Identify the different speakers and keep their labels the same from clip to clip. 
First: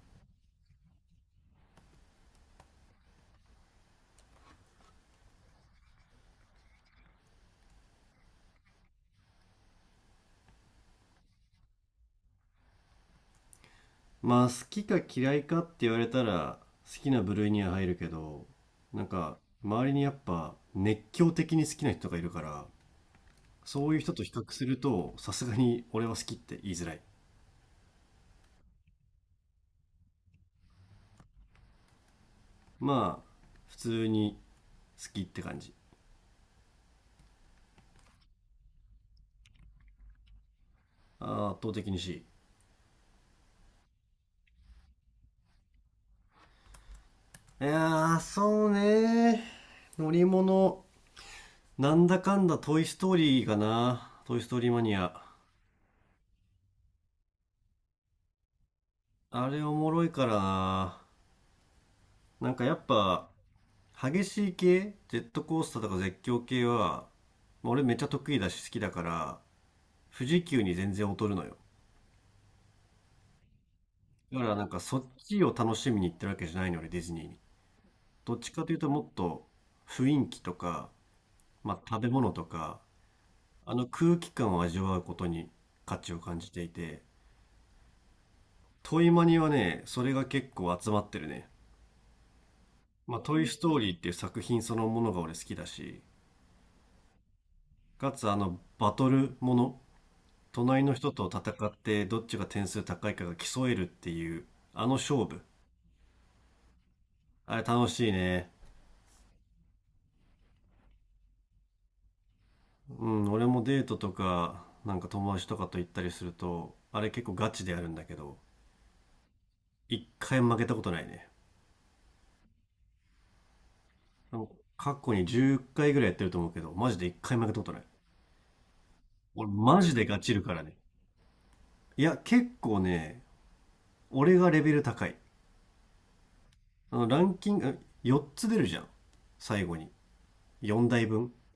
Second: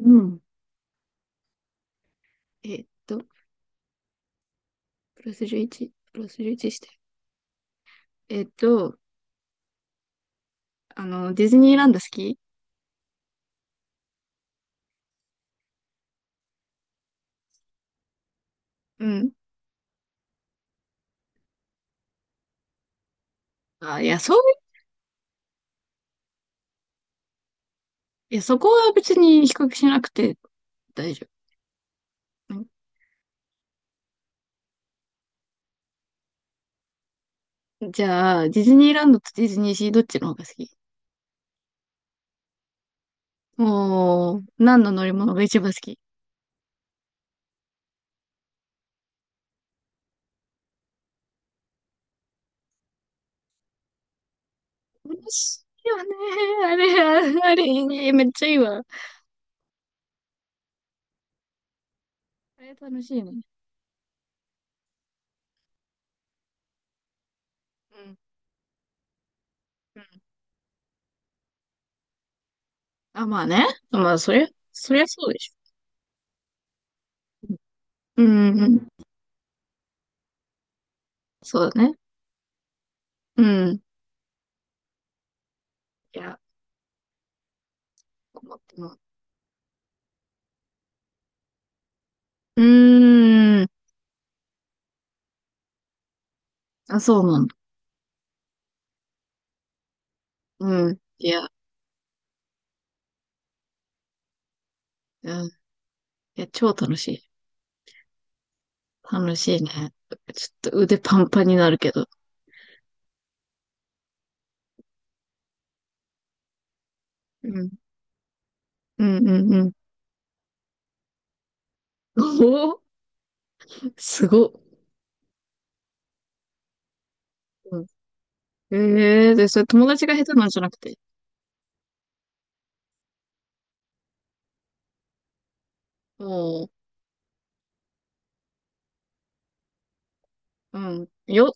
Speaker 1: うん。えっと、プラス11、プラス11して。えっと、ディズニーランド好き？
Speaker 2: まあ好きか嫌いかって言われたら、好きな部類には入るけど、な
Speaker 1: う
Speaker 2: ん
Speaker 1: ん。
Speaker 2: か周りにやっぱ熱狂的に好きな人がいるから、そういう
Speaker 1: あ、い
Speaker 2: 人
Speaker 1: や、
Speaker 2: と比
Speaker 1: そう、
Speaker 2: 較するとさすがに俺は好きって言いづらい。
Speaker 1: いや、そこは別に比較しなくて大丈夫。うん。
Speaker 2: まあ普通に好きって感じ。
Speaker 1: じゃあ、ディズニーランドとディズニーシーどっちの方が好き？
Speaker 2: あー圧倒的に C。
Speaker 1: もう、何の乗り物が一番好き？
Speaker 2: いやーそうね、乗り物、なんだかんだトイ・ストーリーかな、トイ・ストーリーマニア。
Speaker 1: 楽しいよね。あれ、ああれ、いいね、めっちゃいいわ。
Speaker 2: あれおもろいからな。なん
Speaker 1: あ
Speaker 2: か
Speaker 1: れ
Speaker 2: やっ
Speaker 1: 楽しい
Speaker 2: ぱ
Speaker 1: ね。
Speaker 2: 激しい系、ジェットコースターとか絶叫系は、まあ俺めっ
Speaker 1: う
Speaker 2: ちゃ
Speaker 1: ん。
Speaker 2: 得意だし好きだから、
Speaker 1: うん。
Speaker 2: 富士急に全然劣るのよ。
Speaker 1: あ、まあね。まあ、そ
Speaker 2: だ
Speaker 1: り
Speaker 2: か
Speaker 1: ゃ、
Speaker 2: らなんか
Speaker 1: そ
Speaker 2: そ
Speaker 1: り
Speaker 2: っ
Speaker 1: ゃそうで
Speaker 2: ち
Speaker 1: し
Speaker 2: を楽しみに行ってるわけじゃないの、俺ディズニーに。
Speaker 1: ょ。うん。
Speaker 2: どっち
Speaker 1: うん
Speaker 2: か
Speaker 1: う
Speaker 2: という
Speaker 1: ん。
Speaker 2: と、もっと雰囲気とか、
Speaker 1: そう
Speaker 2: まあ
Speaker 1: だね。
Speaker 2: 食べ物とか、
Speaker 1: うん。
Speaker 2: 空気感を味わうことに価値
Speaker 1: い
Speaker 2: を感
Speaker 1: や、
Speaker 2: じていて、
Speaker 1: 思っても。
Speaker 2: トイマニはね、それが結構集まってるね。
Speaker 1: う
Speaker 2: まあ、トイ・ス
Speaker 1: ーん。
Speaker 2: トーリーっていう作品そのものが俺好きだし、
Speaker 1: あ、そうなんだ。
Speaker 2: かつバトルもの、隣
Speaker 1: う
Speaker 2: の
Speaker 1: ん。
Speaker 2: 人と
Speaker 1: いや、
Speaker 2: 戦ってどっちが点数高いかが競えるっていう勝
Speaker 1: う
Speaker 2: 負、
Speaker 1: ん。いや、超楽しい。
Speaker 2: あれ楽しいね。
Speaker 1: 楽しいね。ちょっと腕パンパンになるけど。
Speaker 2: うん、俺もデートとかなんか友達とかと行ったりするとあれ結構
Speaker 1: う
Speaker 2: ガチ
Speaker 1: ん。
Speaker 2: でやるんだけど、
Speaker 1: うんうんうん。
Speaker 2: 一回負けたことないね。
Speaker 1: おお、すごっ。
Speaker 2: 過去に10回ぐらいやってると思うけど、マジで一回負けたことな
Speaker 1: う
Speaker 2: い。
Speaker 1: ん。ええ。で、
Speaker 2: 俺
Speaker 1: それ
Speaker 2: マ
Speaker 1: 友
Speaker 2: ジで
Speaker 1: 達が
Speaker 2: ガ
Speaker 1: 下手
Speaker 2: チる
Speaker 1: なん
Speaker 2: か
Speaker 1: じゃ
Speaker 2: ら
Speaker 1: な
Speaker 2: ね。
Speaker 1: くて。
Speaker 2: いや結構ね、俺がレベル高い。
Speaker 1: も
Speaker 2: ランキング4つ出るじゃん、最後に。
Speaker 1: う、う
Speaker 2: 4台
Speaker 1: ん。
Speaker 2: 分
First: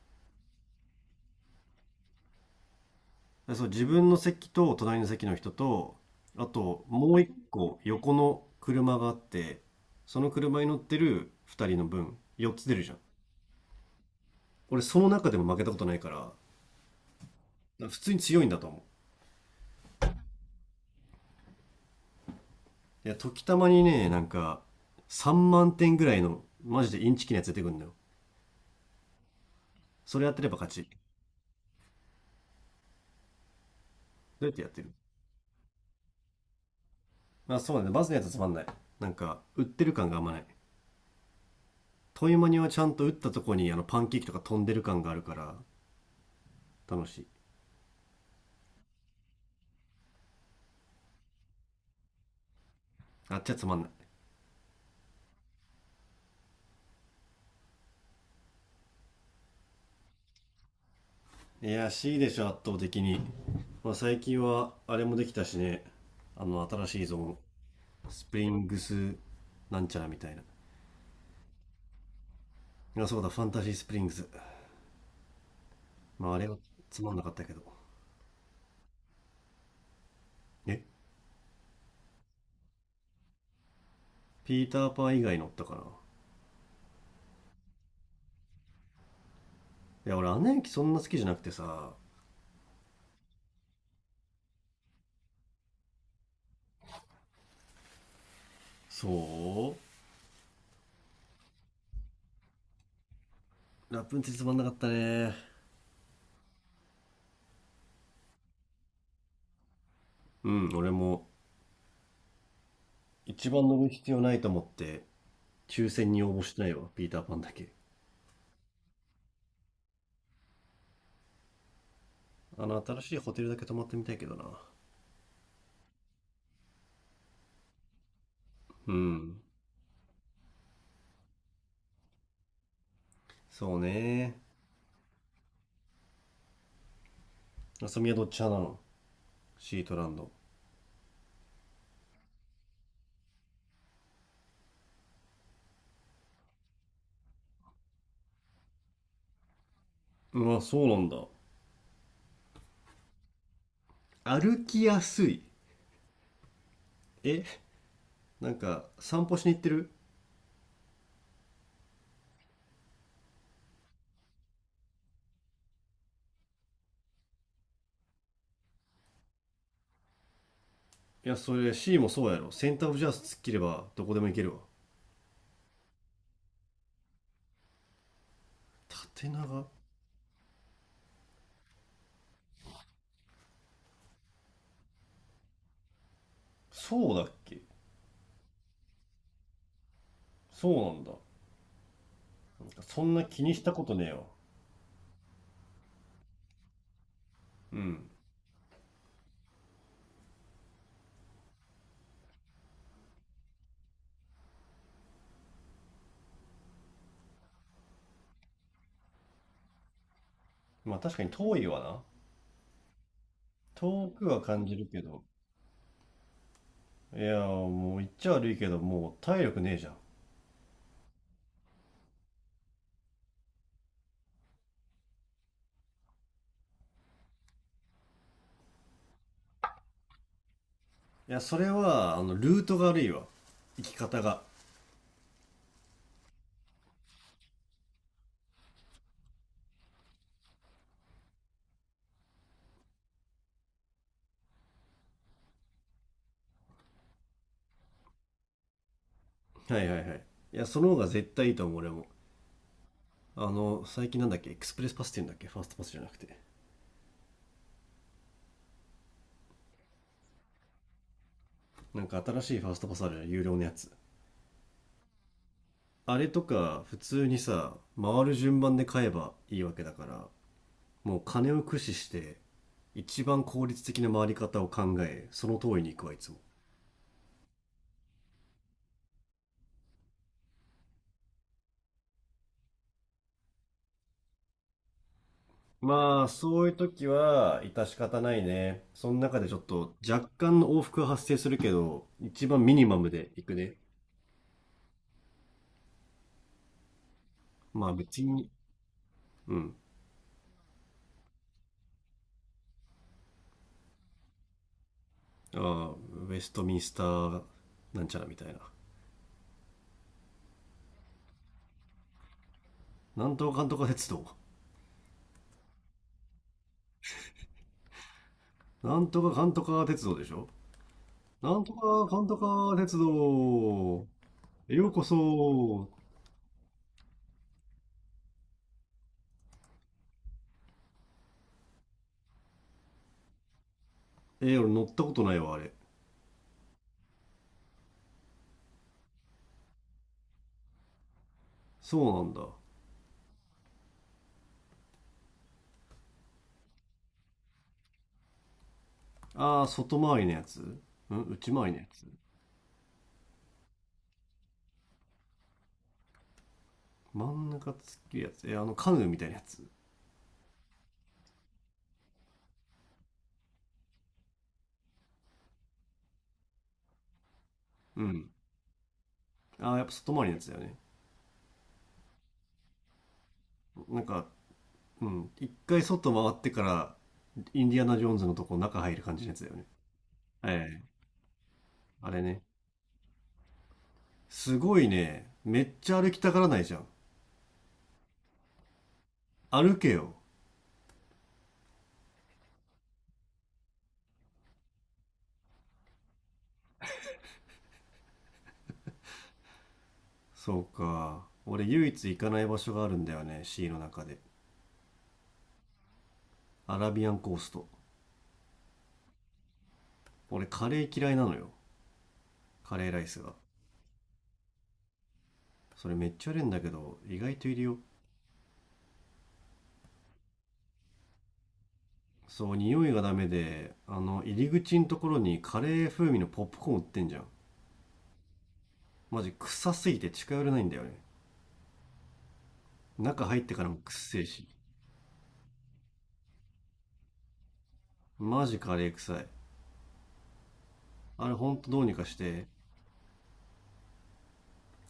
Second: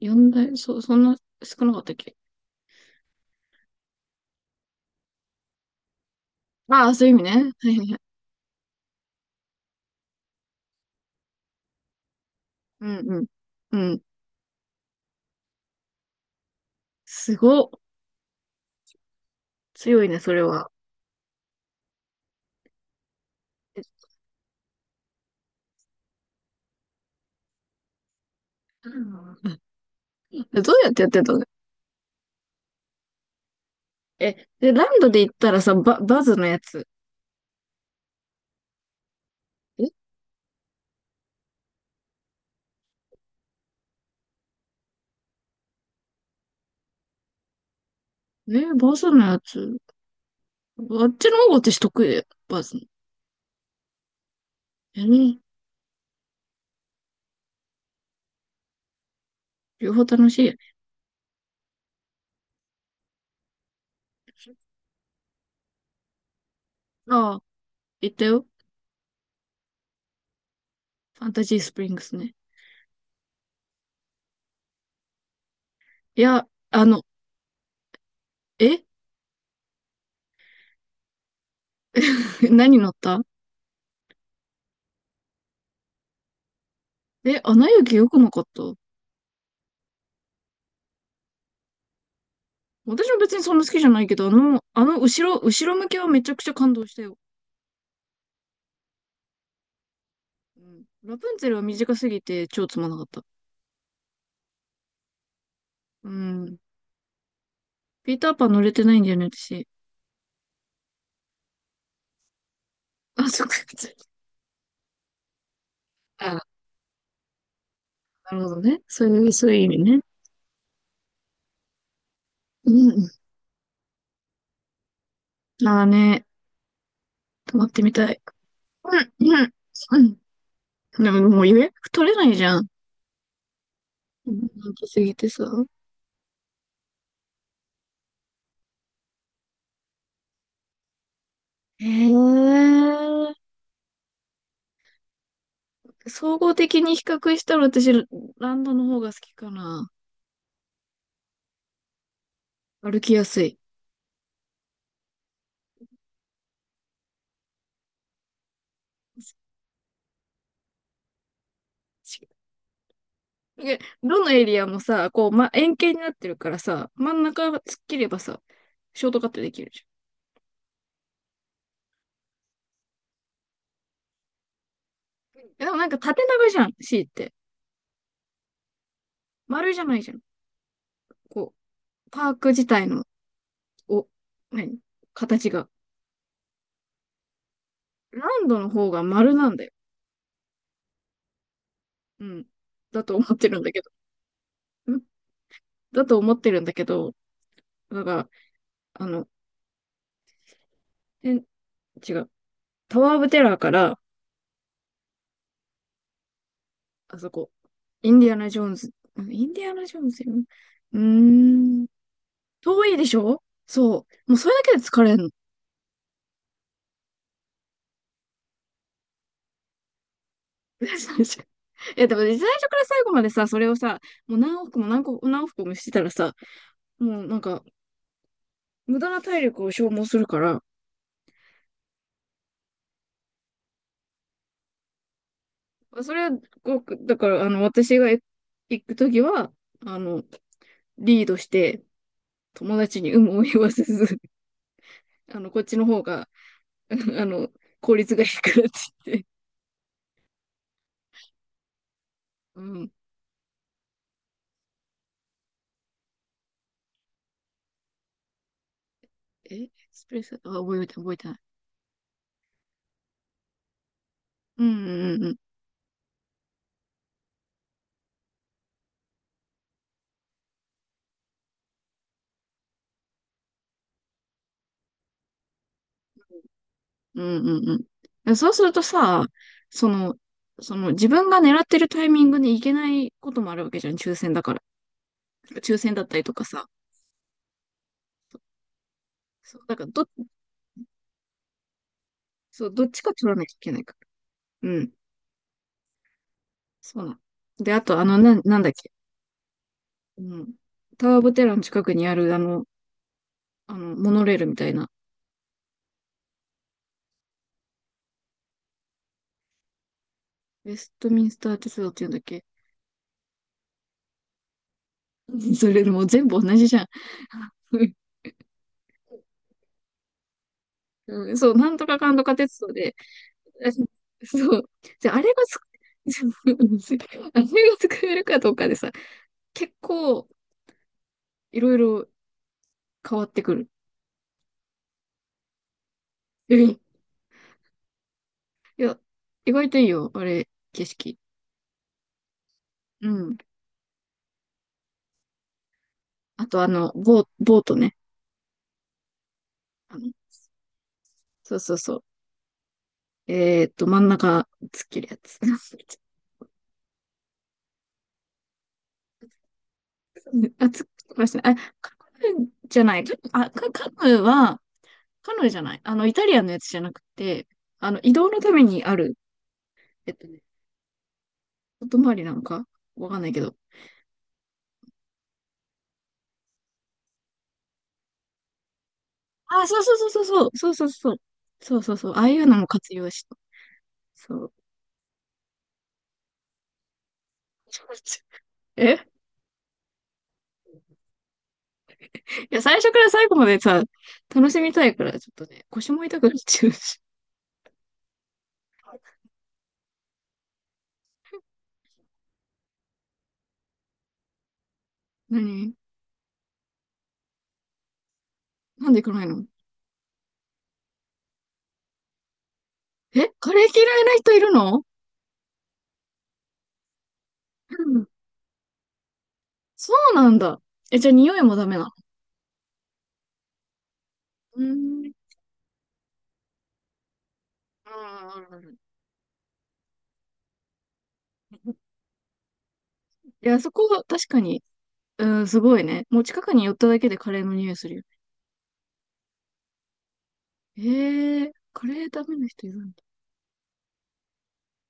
Speaker 1: 呼んだよ。そんな少なかったっけ？
Speaker 2: そう、自分の席と隣の席の人と、あと
Speaker 1: ああ、そうい
Speaker 2: も
Speaker 1: う意
Speaker 2: う
Speaker 1: 味ね。
Speaker 2: 一
Speaker 1: はい
Speaker 2: 個
Speaker 1: はいはい。
Speaker 2: 横の車があって、その車に乗ってる二人の分、4つ出る
Speaker 1: う
Speaker 2: じゃ
Speaker 1: ん
Speaker 2: ん。
Speaker 1: うん。うん。
Speaker 2: 俺その中でも負けたことないから、
Speaker 1: すごっ。
Speaker 2: 普通に強いんだと思
Speaker 1: 強いね、それは。
Speaker 2: う。いや、時たまに
Speaker 1: え、
Speaker 2: ね、3万点ぐらいのマジでインチキなやつ出てくるんだよ。
Speaker 1: うん。
Speaker 2: それやってれば
Speaker 1: ど
Speaker 2: 勝
Speaker 1: う
Speaker 2: ち。
Speaker 1: やっ
Speaker 2: ど
Speaker 1: てやってたの？え、
Speaker 2: うやってや
Speaker 1: で、
Speaker 2: って
Speaker 1: ラ
Speaker 2: る？
Speaker 1: ンドで行ったらさ、バズのやつ。
Speaker 2: まあそうだね、バズのやつはつまんない。なんか、売ってる感があんまない。トイマニはちゃんと打ったとこにパンケーキとか飛んでる感があるから、楽しい。
Speaker 1: バズのやつ。あっちの方が私得意だよ。バズの。
Speaker 2: あっちはつまんない。
Speaker 1: ね、両方楽しいよね。
Speaker 2: いや C でしょ圧倒的に。まあ、最近はあれもできたしね、新しいゾー
Speaker 1: あ
Speaker 2: ン、
Speaker 1: あ、行った
Speaker 2: スプ
Speaker 1: よ。
Speaker 2: リングスなんちゃらみたいな。い
Speaker 1: ファンタジースプリングスね。
Speaker 2: やそうだ、ファンタジースプリングス。
Speaker 1: い
Speaker 2: まああ
Speaker 1: や、
Speaker 2: れはつまんなかったけど。
Speaker 1: え
Speaker 2: え、
Speaker 1: 何乗った？
Speaker 2: ピーターパン以外乗ったかない
Speaker 1: え、アナ雪良くなかった？
Speaker 2: や俺アナ雪そんな好きじゃなくてさ。
Speaker 1: 私も別にそんな好きじゃないけど、後ろ向きはめちゃくちゃ感動したよ。
Speaker 2: そ
Speaker 1: うん。ラプンツェルは短すぎて超つまんなかった。
Speaker 2: う、ラプンツェルつまんなかったね。
Speaker 1: うん。ピーターパン乗れてないんだよね、私。
Speaker 2: うん俺も、
Speaker 1: あ、そっ
Speaker 2: 一
Speaker 1: か。
Speaker 2: 番乗る必要ないと思って抽選 に応募
Speaker 1: あ、
Speaker 2: してないわ、ピーターパンだけ。
Speaker 1: なるほどね。そういう意味ね。う
Speaker 2: 新
Speaker 1: ん。
Speaker 2: しいホテルだけ泊まってみたいけどな。
Speaker 1: ああ、ね、泊まってみたい。
Speaker 2: う
Speaker 1: うん、
Speaker 2: ん、
Speaker 1: うん。うん。でももう予約取れないじゃん。
Speaker 2: そうね。
Speaker 1: 人気すぎてさ。
Speaker 2: あさみはどっち派なの？シートランド？
Speaker 1: へえ。総合的に比較したら私、ランドの方が好きかな。
Speaker 2: まあそうなんだ。
Speaker 1: 歩きやすい。
Speaker 2: 歩きやすい？え、なんか散歩しに行ってる？
Speaker 1: しどのエリアもさ、円形になってるからさ、真ん中が突っ切ればさ、ショートカットできるじ
Speaker 2: いや、それ C もそうやろ、センターオブジャース突っ切ればどこでも行けるわ。
Speaker 1: ゃん。でもなんか縦長じゃん、C って。
Speaker 2: 縦長？
Speaker 1: 丸じゃないじゃん。こパーク自体の、お、何、形が。
Speaker 2: そうだっけ？
Speaker 1: ランドの方が丸なんだよ。
Speaker 2: そうなんだ。
Speaker 1: うん。だ
Speaker 2: そん
Speaker 1: と思
Speaker 2: な
Speaker 1: っ
Speaker 2: 気
Speaker 1: て
Speaker 2: に
Speaker 1: るん
Speaker 2: し
Speaker 1: だ
Speaker 2: た
Speaker 1: け
Speaker 2: こ
Speaker 1: ど。
Speaker 2: とねえよ。
Speaker 1: んだと思ってるんだけど、
Speaker 2: う
Speaker 1: なん
Speaker 2: ん。
Speaker 1: か、あの、え、違う。タワー・オブ・テラーから、あそこ、インディアナ・ジョーンズ、インディアナ・ジョーンズよね。
Speaker 2: ま
Speaker 1: う
Speaker 2: あ
Speaker 1: ー
Speaker 2: 確かに遠いわ
Speaker 1: ん、
Speaker 2: な。
Speaker 1: 遠いでしょ？そ
Speaker 2: 遠く
Speaker 1: う。もう
Speaker 2: は
Speaker 1: それだ
Speaker 2: 感じ
Speaker 1: けで
Speaker 2: る
Speaker 1: 疲
Speaker 2: け
Speaker 1: れん
Speaker 2: ど、
Speaker 1: の。
Speaker 2: いやもう言っちゃ悪いけど、もう体力ねえじゃん。い
Speaker 1: いや、でも最初から最後までさ、それをさ、もう何往復も何往復もしてたらさ、もうなんか、無駄な体力を消耗するから、
Speaker 2: や、それはルートが悪いわ。生き方が。
Speaker 1: それは、だから、私が行くときは、あの、リードして、友達に有無を言わせず、こっちの方が、あの、効率がいいからって言って。
Speaker 2: はいはいはい、いやその方が絶対いいと思う俺も。
Speaker 1: うん。
Speaker 2: 最近なんだっけ、エクスプレスパスっていうんだっけ、ファーストパスじゃなくて。
Speaker 1: え、エクスプレス、あ、覚えてない、覚えてない。
Speaker 2: なんか新しいファーストパスあるじゃん、有料のやつ。
Speaker 1: うんうんうん。
Speaker 2: あれとか普通にさ、回る順番で買えばいいわけだから、もう金を駆使して一番効率的な回り方を考え、その通りに行くわいつも。
Speaker 1: うんうんうん。そうするとさ、その、その自分が狙ってるタイミングに行けないこともあるわけじゃん、抽選だから。抽選だったり
Speaker 2: まあ
Speaker 1: とか
Speaker 2: そ
Speaker 1: さ。
Speaker 2: ういう時は致し方ないね。その中でちょ
Speaker 1: そう、
Speaker 2: っ
Speaker 1: だから
Speaker 2: と若干の往復は発生するけど、一番
Speaker 1: そう、
Speaker 2: ミ
Speaker 1: ど
Speaker 2: ニ
Speaker 1: っ
Speaker 2: マ
Speaker 1: ち
Speaker 2: ム
Speaker 1: か取
Speaker 2: で
Speaker 1: らな
Speaker 2: 行
Speaker 1: きゃ
Speaker 2: く
Speaker 1: いけ
Speaker 2: ね。
Speaker 1: ないから。うん。そうなの。で、あ
Speaker 2: まあ
Speaker 1: と、
Speaker 2: 別に。
Speaker 1: なんだっけ。
Speaker 2: うん。
Speaker 1: うん。タワー・オブ・テラーの近くにある、モノレールみたいな。
Speaker 2: ああ、ウェストミンスターなんちゃらみたいな、
Speaker 1: ウェストミンスター鉄道っていうんだっけ？
Speaker 2: なんとかかんとか鉄道。
Speaker 1: それもう全部同じじゃん。
Speaker 2: なんとかかんとか鉄道でしょ。
Speaker 1: うん、そう、
Speaker 2: なん
Speaker 1: な
Speaker 2: と
Speaker 1: んとか
Speaker 2: か
Speaker 1: かん
Speaker 2: か
Speaker 1: と
Speaker 2: ん
Speaker 1: か
Speaker 2: と
Speaker 1: 鉄道
Speaker 2: か
Speaker 1: で。
Speaker 2: 鉄 道。
Speaker 1: そう。
Speaker 2: ようこ
Speaker 1: で、あれがつ、
Speaker 2: そ。
Speaker 1: あれが作れるかどうかでさ、結構いろいろ変わってくる。
Speaker 2: えー、俺乗ったことないわ、あれ。
Speaker 1: うん。いや、意外といいよ、あれ、景色。
Speaker 2: そうなんだ。
Speaker 1: うん。あとボートね。
Speaker 2: あー、
Speaker 1: あ
Speaker 2: 外
Speaker 1: の、
Speaker 2: 回りのやつ？うん、内
Speaker 1: そう
Speaker 2: 回り
Speaker 1: そう
Speaker 2: のや
Speaker 1: そう。
Speaker 2: つ？
Speaker 1: 真ん中、突っ切るやつ。あ、
Speaker 2: 真ん中突っ切るやつ？えー、カヌーみたいなやつ？
Speaker 1: 突っ切りましたね。あ、カヌーじゃない。あ、カカヌーは、カヌーじゃない。イタリアンのやつじゃなくて、
Speaker 2: う
Speaker 1: 移動
Speaker 2: ん。
Speaker 1: のためにある、
Speaker 2: あー、やっぱ
Speaker 1: え
Speaker 2: 外
Speaker 1: っ
Speaker 2: 回
Speaker 1: と
Speaker 2: りの
Speaker 1: ね、
Speaker 2: やつだよね。
Speaker 1: 外回りなんかわかんないけど。
Speaker 2: なんか、うん。一回外回ってから、インディアナ・ジョーンズのとこ中入る感じのやつだよね。
Speaker 1: あ、そうそうそうそうそう、そう
Speaker 2: ええ、
Speaker 1: そうそう。そうそうそ
Speaker 2: あ
Speaker 1: う、あ
Speaker 2: れ
Speaker 1: あい
Speaker 2: ね。
Speaker 1: うのも活用した。そう。
Speaker 2: すごいね。めっちゃ歩きたがらないじゃん。
Speaker 1: え、
Speaker 2: 歩けよ。
Speaker 1: いや、最初から最後までさ、楽しみたいから、ちょっとね、腰も痛くなっちゃうし。
Speaker 2: そうか。俺唯一行かない場所があるんだよね、シーの中で。
Speaker 1: 何？
Speaker 2: アラビアンコースト。
Speaker 1: なんで行かないの？
Speaker 2: 俺カレー嫌いなのよ。カレーライス
Speaker 1: え、
Speaker 2: が。
Speaker 1: カレー嫌いな人いるの？
Speaker 2: それめっちゃあるんだけど、意外といるよ。
Speaker 1: うん。そうなんだ。え、じゃあ匂いもダメなの？
Speaker 2: そう、匂いがダメで、入り
Speaker 1: うー
Speaker 2: 口のとこ
Speaker 1: ん。
Speaker 2: ろにカレー風味のポップコーン売ってんじゃん。
Speaker 1: あん、あるある。
Speaker 2: マジ臭すぎて近寄れないんだよね。
Speaker 1: い
Speaker 2: 中入って
Speaker 1: や、
Speaker 2: から
Speaker 1: そ
Speaker 2: も
Speaker 1: こ
Speaker 2: くっ
Speaker 1: は
Speaker 2: せえ
Speaker 1: 確か
Speaker 2: し。
Speaker 1: に。うん、すごいね。もう近くに寄っただけでカレーの匂いするよ
Speaker 2: マジカレー臭い。
Speaker 1: ね。
Speaker 2: あれ
Speaker 1: ええー、
Speaker 2: ほんとど
Speaker 1: カ
Speaker 2: うに
Speaker 1: レ
Speaker 2: か
Speaker 1: ー
Speaker 2: し
Speaker 1: ダメな
Speaker 2: て。
Speaker 1: 人いるんだ。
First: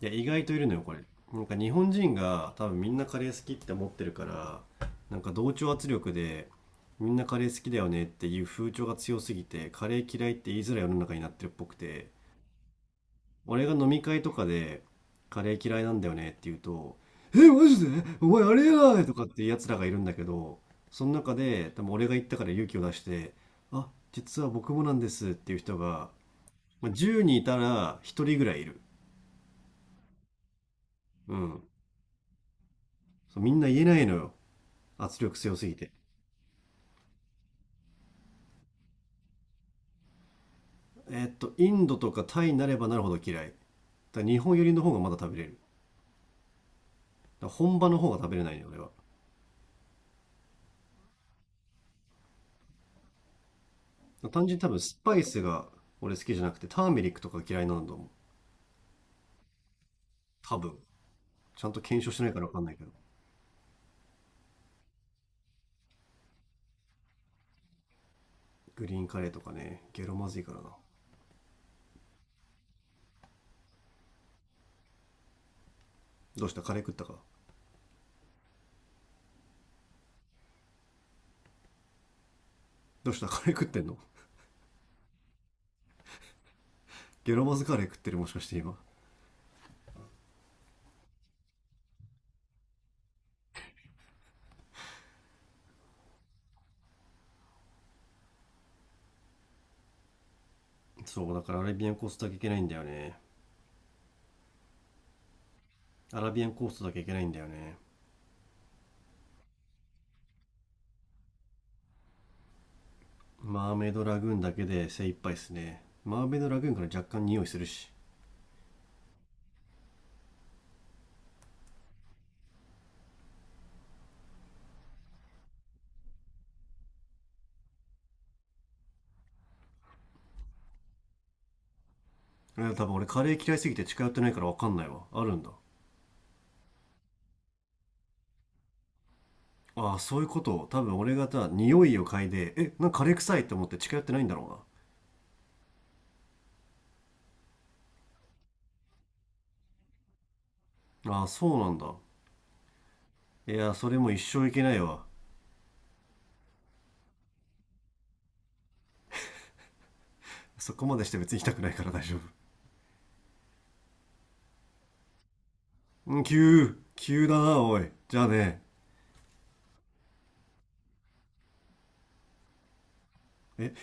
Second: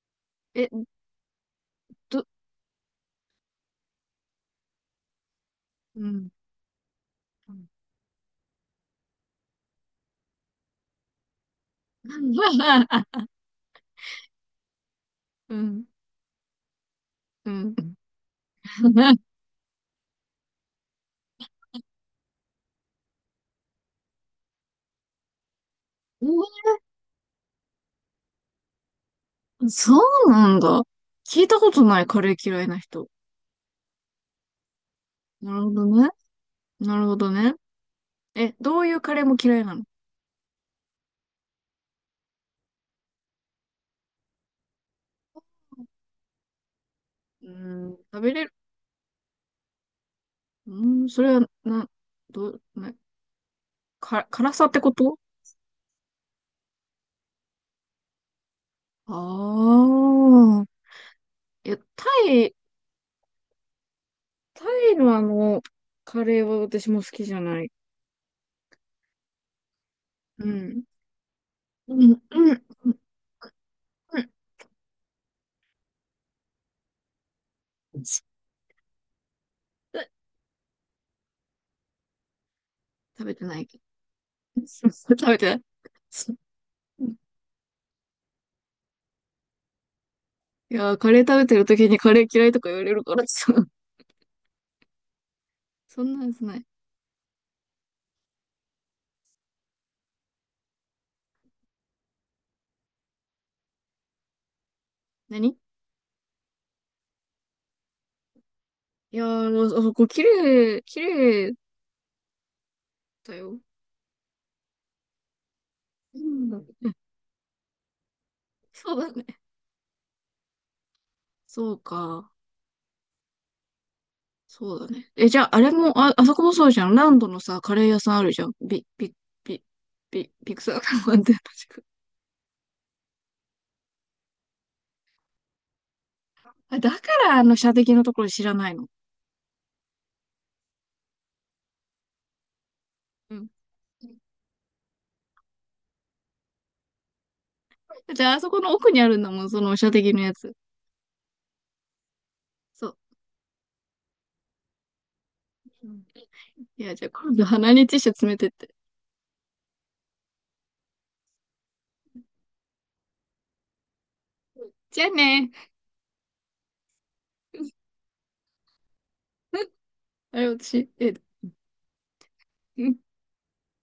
Speaker 2: いや意外といる
Speaker 1: え、
Speaker 2: のよ、これ。なんか日本人
Speaker 1: ど、
Speaker 2: が多分みんなカレー好きって思ってるから、なんか同調圧
Speaker 1: う
Speaker 2: 力
Speaker 1: ん。
Speaker 2: でみんなカレー
Speaker 1: う
Speaker 2: 好
Speaker 1: ん。
Speaker 2: きだよねっていう風潮が強すぎて、カレー嫌いって言いづらい世の中になってるっぽくて、 俺が飲み会とかでカレ
Speaker 1: う
Speaker 2: ー嫌い
Speaker 1: ん。
Speaker 2: なんだよねって言うと「え
Speaker 1: う
Speaker 2: マ
Speaker 1: ん。
Speaker 2: ジでお前あれやない!」と かっていうやつらがいるんだけど、その中で多分俺が言ったから勇気を出して「あ実は僕もなんです」っていう人が、
Speaker 1: う
Speaker 2: まあ、10人いたら1人ぐらいいる。
Speaker 1: ん。そうなんだ。
Speaker 2: う
Speaker 1: 聞いた
Speaker 2: ん。
Speaker 1: ことないカレー嫌いな人。
Speaker 2: そうみんな言えないのよ。圧力
Speaker 1: な
Speaker 2: 強
Speaker 1: る
Speaker 2: す
Speaker 1: ほ
Speaker 2: ぎ
Speaker 1: ど
Speaker 2: て。
Speaker 1: ね。なるほどね。え、どういうカレーも嫌いなの？
Speaker 2: えーっと、インドとかタイになればなるほど嫌い。だから日本寄りの方がまだ食べれる。
Speaker 1: う
Speaker 2: だから本
Speaker 1: ー
Speaker 2: 場
Speaker 1: ん、
Speaker 2: の方が
Speaker 1: 食
Speaker 2: 食
Speaker 1: べ
Speaker 2: べれ
Speaker 1: れ
Speaker 2: な
Speaker 1: る。
Speaker 2: いね、俺は。
Speaker 1: うーん、それは、な、どう、な、か、
Speaker 2: 単
Speaker 1: 辛
Speaker 2: 純に
Speaker 1: さ
Speaker 2: 多
Speaker 1: って
Speaker 2: 分
Speaker 1: こ
Speaker 2: スパ
Speaker 1: と？
Speaker 2: イスが俺好きじゃなくて、ターメリックとか嫌いなんだと思う。
Speaker 1: あ
Speaker 2: 多
Speaker 1: あー。
Speaker 2: 分。ちゃ
Speaker 1: い
Speaker 2: ん
Speaker 1: や、
Speaker 2: と検証してないから分
Speaker 1: イ、
Speaker 2: かんないけど。
Speaker 1: タイのカレーは私も好きじゃない。
Speaker 2: グリーンカレーとかね、ゲロまずい
Speaker 1: う
Speaker 2: からな。
Speaker 1: ん。うん、うん、うん、
Speaker 2: どうしたカレー食ったか？
Speaker 1: うん。
Speaker 2: どうし
Speaker 1: 食
Speaker 2: た
Speaker 1: べて
Speaker 2: カレ
Speaker 1: な
Speaker 2: ー
Speaker 1: い
Speaker 2: 食っ
Speaker 1: け
Speaker 2: て
Speaker 1: ど。
Speaker 2: んの？
Speaker 1: 食べてない。そう。
Speaker 2: ゲロまずカレー食ってるもしかして今。
Speaker 1: いやー、カレー食べてる時にカレー嫌いとか言われるからさ。そんなんですない。
Speaker 2: そう、だからアラビアンコーストだけいけないんだよね。
Speaker 1: 何？
Speaker 2: アラビアンコーストだけいけないんだよね。
Speaker 1: いやー、もうあそこ綺麗、綺麗だよ。
Speaker 2: マーメイドラグーンだけで精一杯っすね。
Speaker 1: う
Speaker 2: マーメイドラグーンから
Speaker 1: ん。
Speaker 2: 若干匂いするし。
Speaker 1: そうだね。そうか。そうだね。え、じゃあ、あれも、あ、あそこもそうじゃん。ランドのさ、カレー屋さんあるじゃん。ビ、ビクサーカンって
Speaker 2: いや多分俺カレー嫌いすぎて近寄ってないから分かんないわ、あるんだ。
Speaker 1: あ、だからあの射的のところ知らないの？
Speaker 2: ああそういうこと。多分俺がさ匂いを嗅いでえなんかカレー
Speaker 1: う
Speaker 2: 臭いっ
Speaker 1: ん。
Speaker 2: て思って近寄ってないんだろ
Speaker 1: だってあそこの奥にあるんだもん、その射的のやつ。
Speaker 2: うな。ああそうなんだ。
Speaker 1: そう。
Speaker 2: いやそれも一生いけないわ。
Speaker 1: うん。いや、じゃあ今度鼻にティッシュ詰めてって。
Speaker 2: そこまでして別に行きたくないから大丈夫。
Speaker 1: じゃあね。
Speaker 2: うん、急急だなおい。じゃあね。
Speaker 1: あれ、私、え、うん。
Speaker 2: え？